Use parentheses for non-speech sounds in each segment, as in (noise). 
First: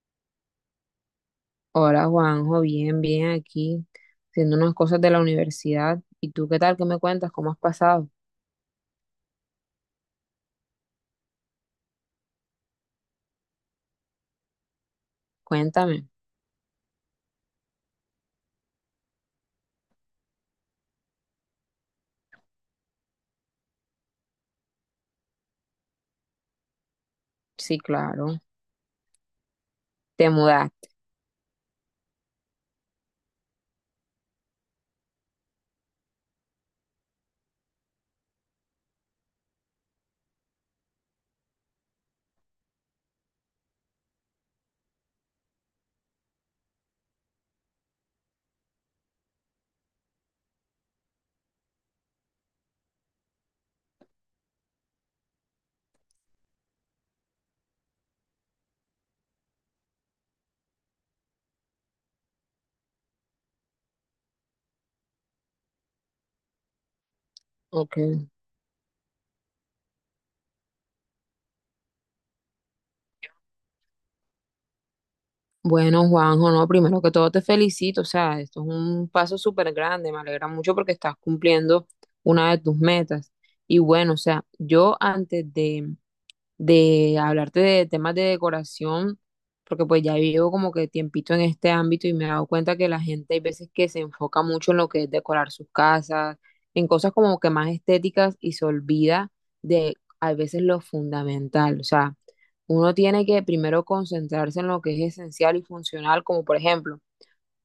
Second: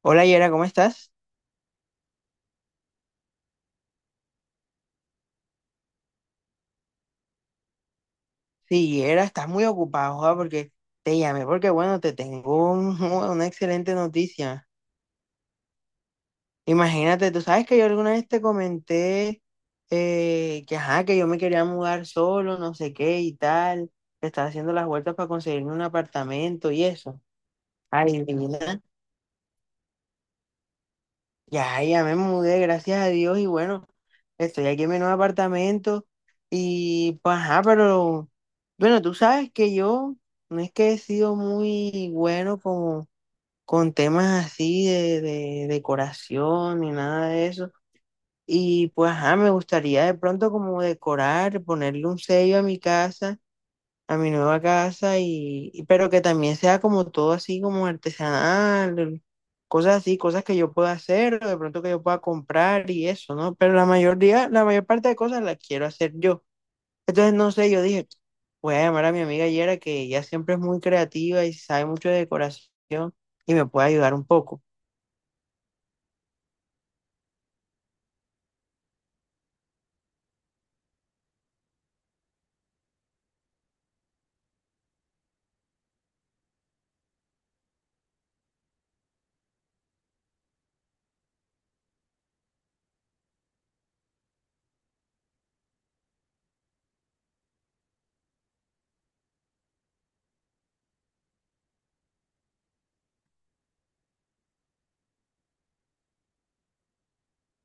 Hola, Yera, ¿cómo estás? Hola Juanjo, bien, bien aquí, haciendo unas cosas de la universidad. ¿Y tú qué tal? ¿Qué me cuentas? ¿Cómo has pasado? Sí, Yera, estás muy ocupado, joda, porque te llamé porque, bueno, (laughs) una excelente noticia. Cuéntame. Imagínate, tú sabes que yo alguna vez te comenté que, ajá, que yo me quería mudar solo, no sé qué y tal. Que Estaba haciendo las vueltas para conseguirme un apartamento y eso. Sí, Ay, claro. divina. Te mudaste. Ya me mudé, gracias a Dios, y bueno, estoy aquí en mi nuevo apartamento y pues, ajá, pero bueno, tú sabes que yo no es que he sido muy bueno como con temas así de decoración ni nada de eso. Y pues, ajá, me gustaría de pronto como decorar, ponerle un sello a mi casa, a mi nueva casa pero que también sea como todo así como artesanal, cosas así, cosas que yo pueda hacer o de pronto que yo pueda comprar y eso, ¿no? Pero la mayor parte de cosas las quiero hacer yo. Entonces, no sé, yo Ok. dije, voy a llamar a mi amiga Yera, que ella siempre es muy creativa y sabe mucho de decoración y me puede ayudar un poco. Bueno, Juanjo, no, primero que todo te felicito. O sea, esto es un paso súper grande. Me alegra mucho porque estás cumpliendo una de tus metas. Y bueno, o sea, yo antes de hablarte de temas de decoración, porque pues ya vivo como que tiempito en este ámbito y me he dado cuenta que la gente hay veces que se enfoca mucho en lo que es decorar sus casas, en cosas como que más estéticas y se olvida de a veces lo fundamental. O sea, uno tiene que primero concentrarse en lo que es esencial y funcional, como por ejemplo,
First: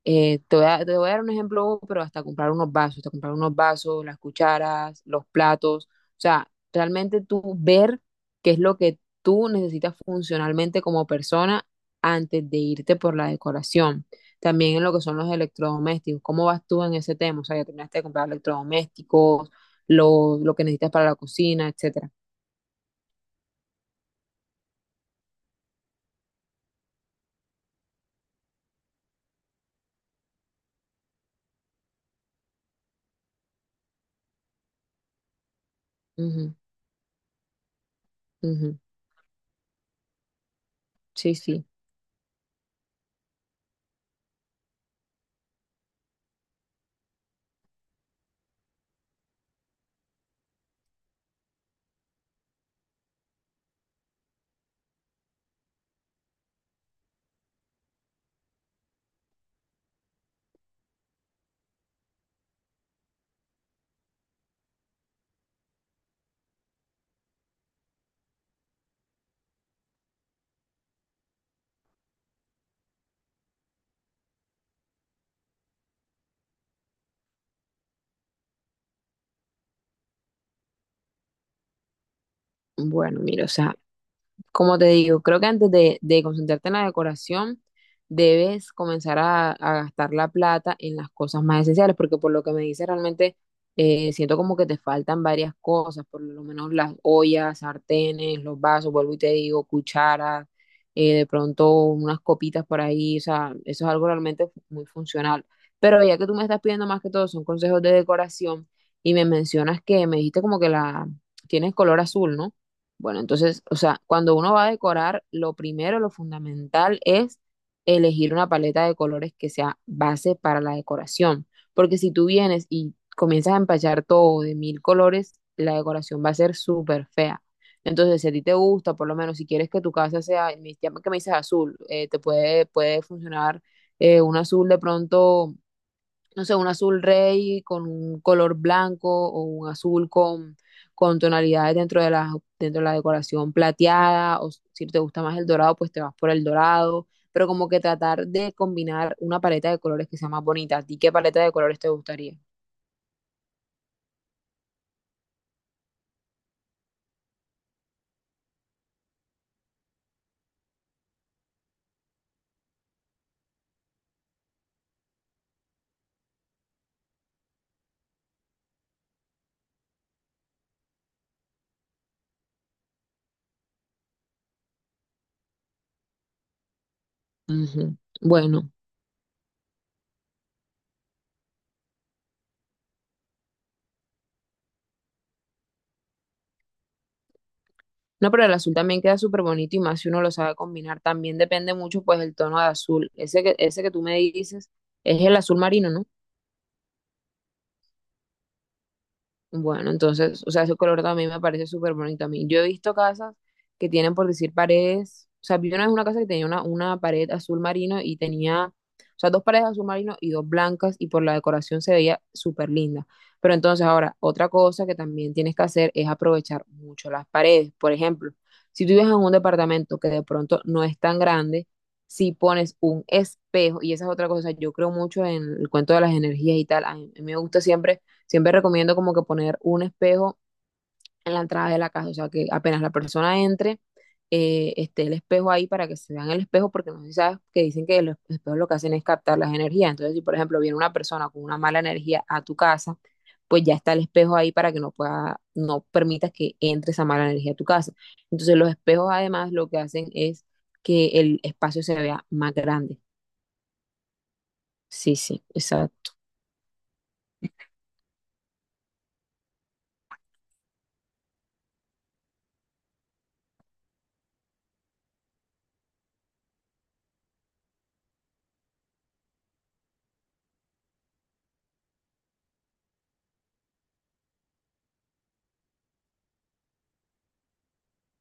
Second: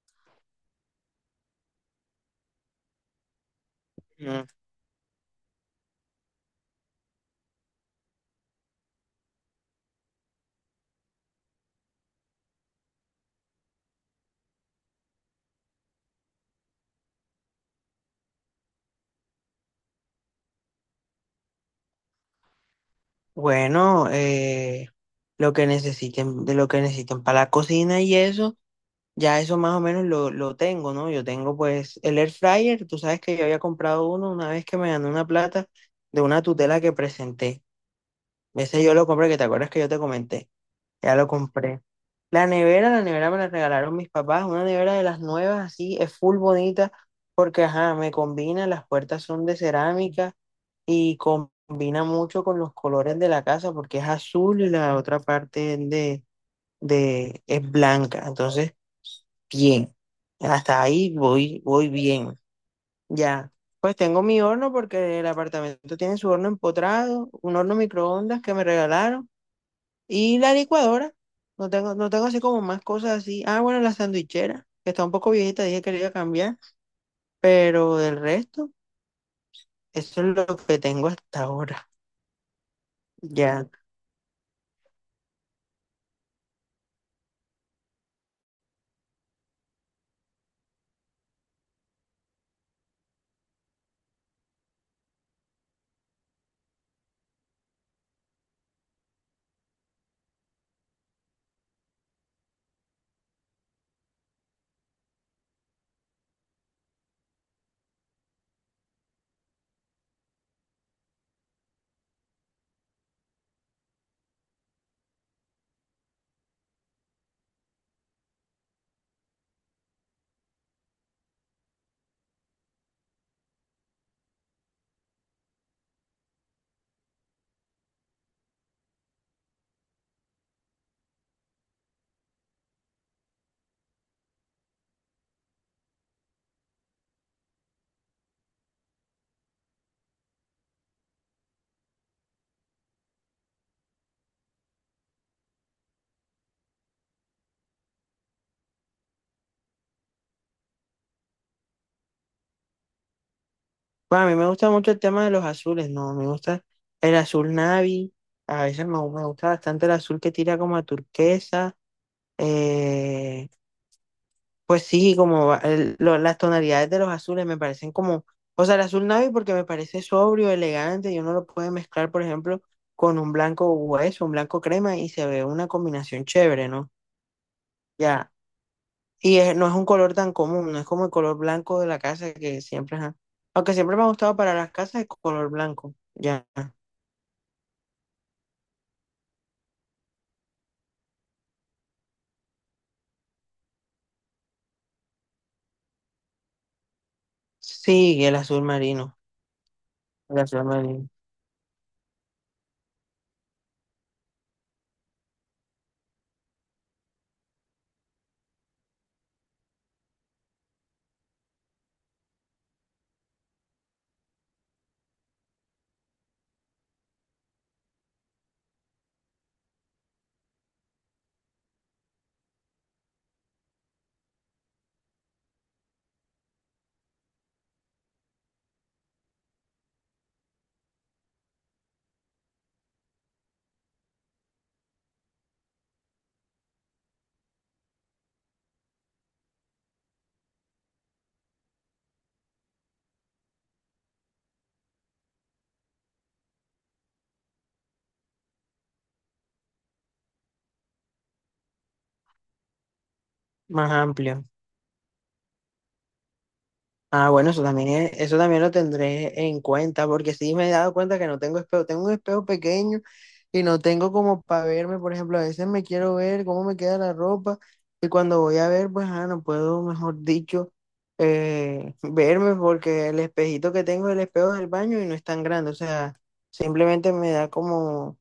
te voy a dar un ejemplo, pero hasta comprar unos vasos, hasta comprar unos vasos, las Mm. cucharas, los platos. O sea, realmente tú ver qué es lo que tú necesitas funcionalmente como persona antes de irte por la decoración. También en lo que son los electrodomésticos. ¿Cómo vas tú en ese tema? O sea, ya terminaste de comprar electrodomésticos, lo que necesitas para la cocina, etcétera. Bueno, lo que necesiten, de lo que necesiten para la cocina y eso. Ya eso más o menos lo tengo, ¿no? Yo tengo pues el air fryer, tú sabes que yo había comprado uno una vez que me gané una plata de una Ujú, tutela que presenté. ujú. Ese yo lo compré, que te acuerdas que yo te comenté, ya lo Sí, sí. compré. La nevera me la regalaron mis papás, una nevera de las nuevas, así, es full bonita, porque ajá, me combina, las puertas son de cerámica y combina mucho con los colores de la casa, porque es azul y la otra parte es blanca, entonces bien. Hasta ahí voy, voy bien. Ya. Pues tengo mi horno porque el apartamento tiene su horno empotrado, un horno microondas que me regalaron y la licuadora. No tengo así como más cosas así. Ah, bueno, la sandwichera, que está un poco viejita, dije que le iba a cambiar, pero del resto, eso es lo que tengo hasta ahora. Bueno, mira, o Ya. sea. Como te digo, creo que antes de concentrarte en la decoración, debes comenzar a gastar la plata en las cosas más esenciales, porque por lo que me dices, realmente siento como que te faltan varias cosas, por lo menos las ollas, sartenes, los vasos, vuelvo y te digo, cucharas, de pronto unas copitas por ahí, o sea, eso es algo realmente muy funcional. Pero ya que tú me estás pidiendo más que todo, son consejos de decoración y me mencionas que me dijiste como que la tienes color azul, ¿no? Bueno, entonces, o sea, cuando uno va a decorar, lo primero, lo fundamental es elegir una paleta de colores que sea base para la decoración, porque si tú vienes y comienzas a empachar todo de mil colores, la decoración va a ser súper fea. Entonces, si a ti te gusta, por lo menos si quieres que tu casa sea, ya que me dices azul, puede funcionar un azul de pronto no sé, un azul rey con un color blanco o un azul con tonalidades dentro de la decoración plateada, o si te gusta más el dorado, pues te vas por el dorado, pero como que tratar de combinar una paleta de colores que sea más bonita. ¿A ti qué paleta de colores te gustaría? Bueno, a mí me gusta mucho el tema de los azules, ¿no? Me gusta el azul navy, a veces me gusta bastante el azul que tira como a turquesa. Eh, Pues sí, como va- el- lo- las tonalidades de los azules me parecen como, o sea, el azul navy porque me parece sobrio, elegante, y uno lo puede mezclar, por ejemplo, con un blanco hueso, un blanco crema, y se ve una combinación chévere, ¿no? Ujú. Ya, Bueno, no es un color tan común, no es como el color blanco de la casa que siempre, ajá. Aunque siempre me ha gustado para las casas el color blanco, ya. no, pero el azul también queda súper bonito y más si uno lo sabe combinar. También depende mucho, pues, el tono de azul. Ese que tú me dices es el azul marino, ¿no? Sí, Bueno, el entonces, o azul sea, ese color marino, también me parece súper bonito a mí. Yo he visto casas que tienen, por decir, paredes. O sea, vi una vez una casa que tenía una pared azul marino y tenía, o sea, dos paredes azul marino y dos blancas y por la decoración se veía súper linda. Pero entonces ahora, otra cosa que también tienes que hacer es aprovechar mucho las paredes. Por ejemplo, si tú vives en un departamento que de pronto no es tan grande, si pones un espejo, y esa es otra cosa, yo creo mucho en el cuento de las energías y tal, a mí me gusta siempre recomiendo como que poner un espejo en la entrada de la casa, o sea, que apenas la persona entre, esté el espejo ahí para que se vean el espejo, porque no sé si sabes que dicen que los espejos lo que hacen es captar las energías. Entonces, si por ejemplo viene una persona con una mala energía a tu casa, pues ya está el espejo ahí para que no pueda, no permitas que entre esa mala energía a tu casa. Entonces, los espejos además lo que hacen es que el espacio se vea más grande. más amplio. Sí, sí, exacto. Ah, bueno, eso también eso también lo tendré en cuenta, porque sí me he dado cuenta que no tengo espejo, tengo un espejo pequeño y no tengo como para verme, por ejemplo, a veces me quiero ver cómo me queda la ropa y cuando voy a ver, pues, ah, no puedo, mejor dicho, (laughs) verme porque el espejito que tengo es el espejo del baño y no es tan grande, o sea, simplemente me da como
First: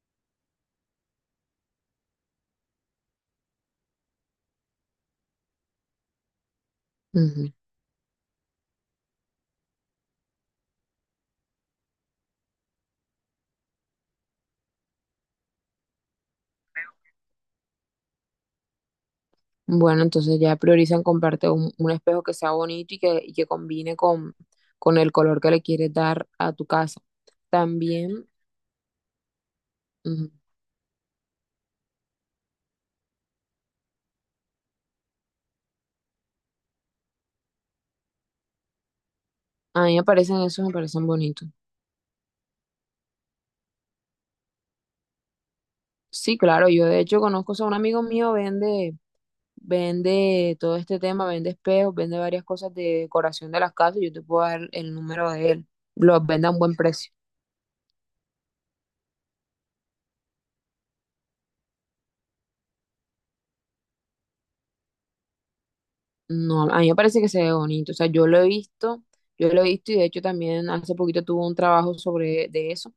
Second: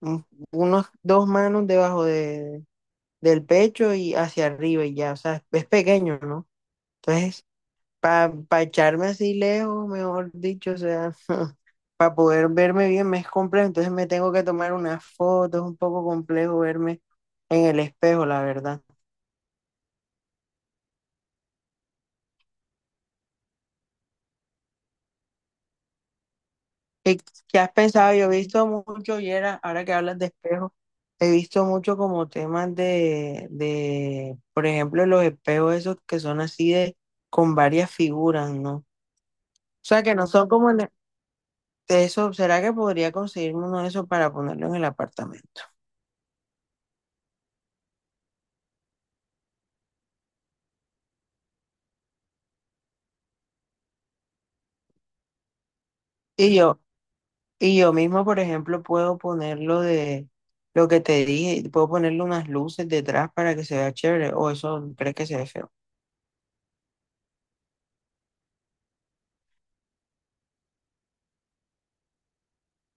un- unos dos manos debajo del pecho y hacia arriba y ya, o sea, es pequeño, ¿no? Entonces para echarme así lejos, mejor dicho, o sea, (laughs) para poder verme bien me es complejo, entonces me tengo que tomar unas fotos, es un poco complejo verme en el espejo, la verdad. Bueno, entonces ya priorizan comprarte un espejo que sea bonito y que combine con el color que le quieres dar a tu casa. ¿Qué, ¿qué has pensado? Yo También, he visto mucho, y era, ahora que hablas de ujú, espejo, he visto mucho como temas por ejemplo, los espejos esos que son así de, con varias figuras, ¿no? O a mí me sea, que no parecen son esos, como... me en- e, parecen bonitos. de Eso, ¿será que podría conseguirme uno de esos para ponerlo en el apartamento? Sí, claro, yo de hecho conozco, o sea, un amigo mío vende, vende todo este tema, vende espejos, vende varias cosas de decoración de las casas, yo te puedo dar el número de él, los vende a Y un buen yo, precio. Y yo mismo, por ejemplo, puedo ponerlo de lo que te dije, puedo ponerle unas luces detrás para que se vea chévere, o eso crees que se ve feo. No, a mí me parece que se ve bonito. O sea, yo lo he visto, yo lo he visto y de hecho también hace poquito tuve un trabajo sobre de eso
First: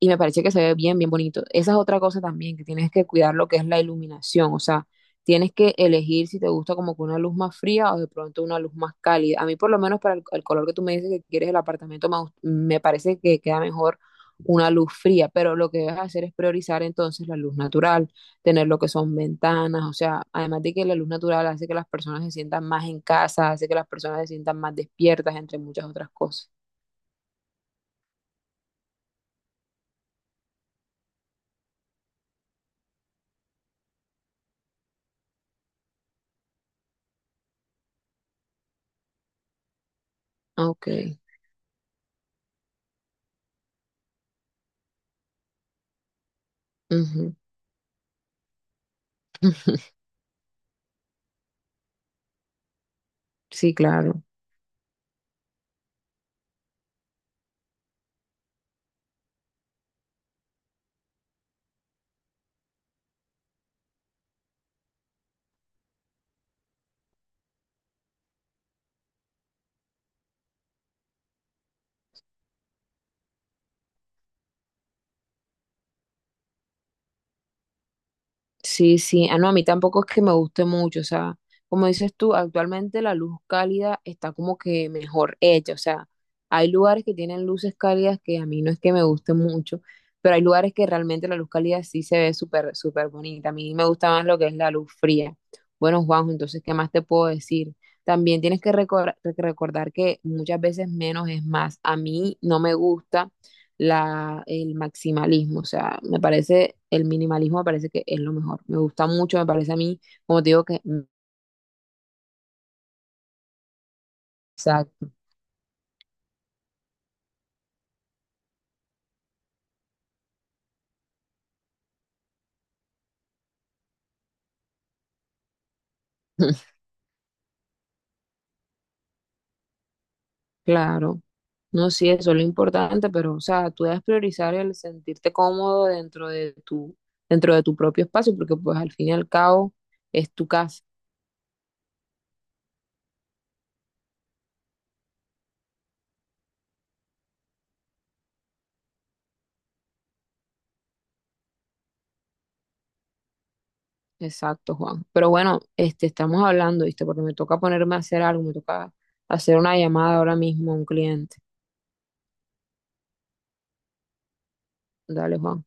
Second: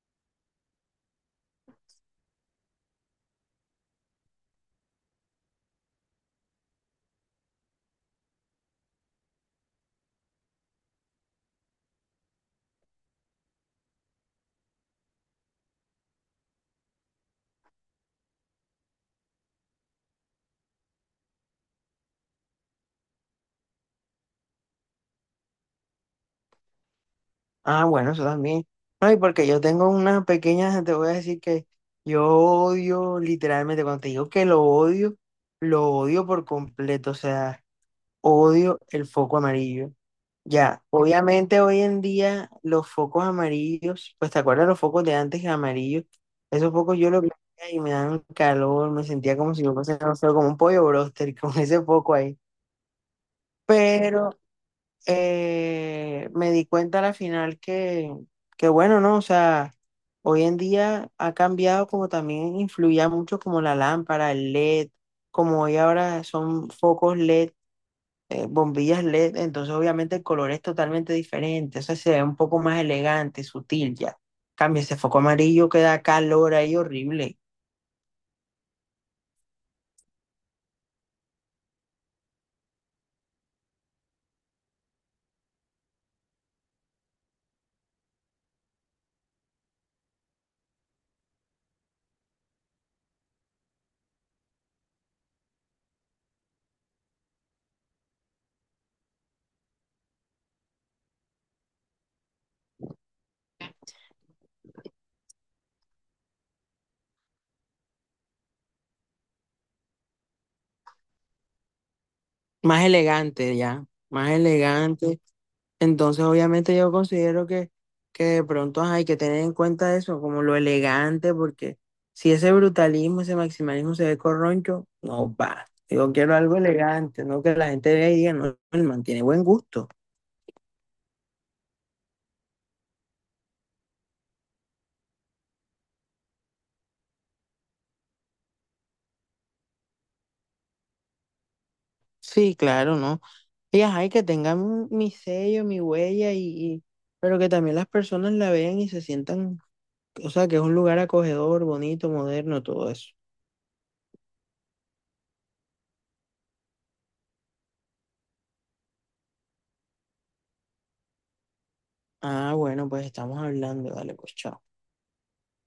y me parece que se ve bien, bien bonito. Esa es otra cosa también, que tienes que cuidar lo que es la iluminación. O sea, tienes que elegir si te gusta como que una luz más fría o de pronto una luz más cálida. A mí por lo menos para el color que tú me dices que quieres el apartamento, me parece que queda mejor una luz fría, pero lo que debes hacer es priorizar entonces la luz natural tener lo que son ventanas, o sea, además de que la luz natural hace que las personas se sientan más en casa, hace que las personas se sientan más despiertas, entre muchas otras cosas. Ah, bueno, eso también. No, y porque yo tengo unas pequeñas, te voy a decir que yo odio, literalmente, cuando te digo que lo odio por completo, o sea, odio el foco amarillo. Ah, Ya, ok. obviamente hoy en día los focos amarillos, pues te acuerdas los focos de antes amarillos, esos focos yo los Ujú. veía y me daban calor, me sentía como si yo (laughs) pasara no sé, como un pollo bróster (laughs) con ese foco ahí. Sí, claro. Pero me di cuenta al final que bueno, ¿no? O sea, hoy en día ha cambiado, como también influía mucho como la lámpara, el LED, como hoy ahora son focos LED, bombillas LED, entonces obviamente el color es totalmente diferente, o sea, se ve un poco más elegante, sutil ya. Cambia ese foco amarillo que da calor ahí horrible, Sí, sí, ah, no, a mí tampoco es que me guste mucho, o sea, como dices tú, actualmente la luz cálida está como que mejor hecha, o sea, hay lugares que tienen luces cálidas que a mí no es que me guste mucho, pero hay lugares que realmente la luz cálida sí se ve súper, súper bonita, a mí me gusta más lo que es la luz fría. Bueno, Juanjo, entonces, ¿qué más te puedo decir? También tienes que recordar que muchas veces menos es más. A mí no me gusta el maximalismo, o sea, me parece, el minimalismo me parece que es lo mejor, me gusta mucho, me parece a mí, como te digo, más elegante ya, más exacto, elegante. Entonces obviamente yo considero que de pronto ajá, hay que tener en cuenta eso, como lo elegante, porque si ese brutalismo, ese maximalismo se ve corroncho, no va. Yo quiero algo (laughs) elegante, no que la gente vea y diga, no, él mantiene buen gusto. claro, no, sí, eso es lo importante, pero, o sea, tú debes priorizar el sentirte cómodo dentro de tu propio espacio, porque pues al fin y al cabo es tu casa, Sí, claro, ¿no? Y ajá, mi sello, mi huella, y- pero que también las personas la vean y se sientan, o sea, que es un lugar acogedor, bonito, moderno, todo eso. exacto, Juan, pero bueno, este, estamos hablando, ¿viste? Porque me toca ponerme a hacer algo, me toca hacer una llamada ahora mismo a un cliente, Ah, bueno, pues estamos hablando, dale, pues chao. dale, Juan.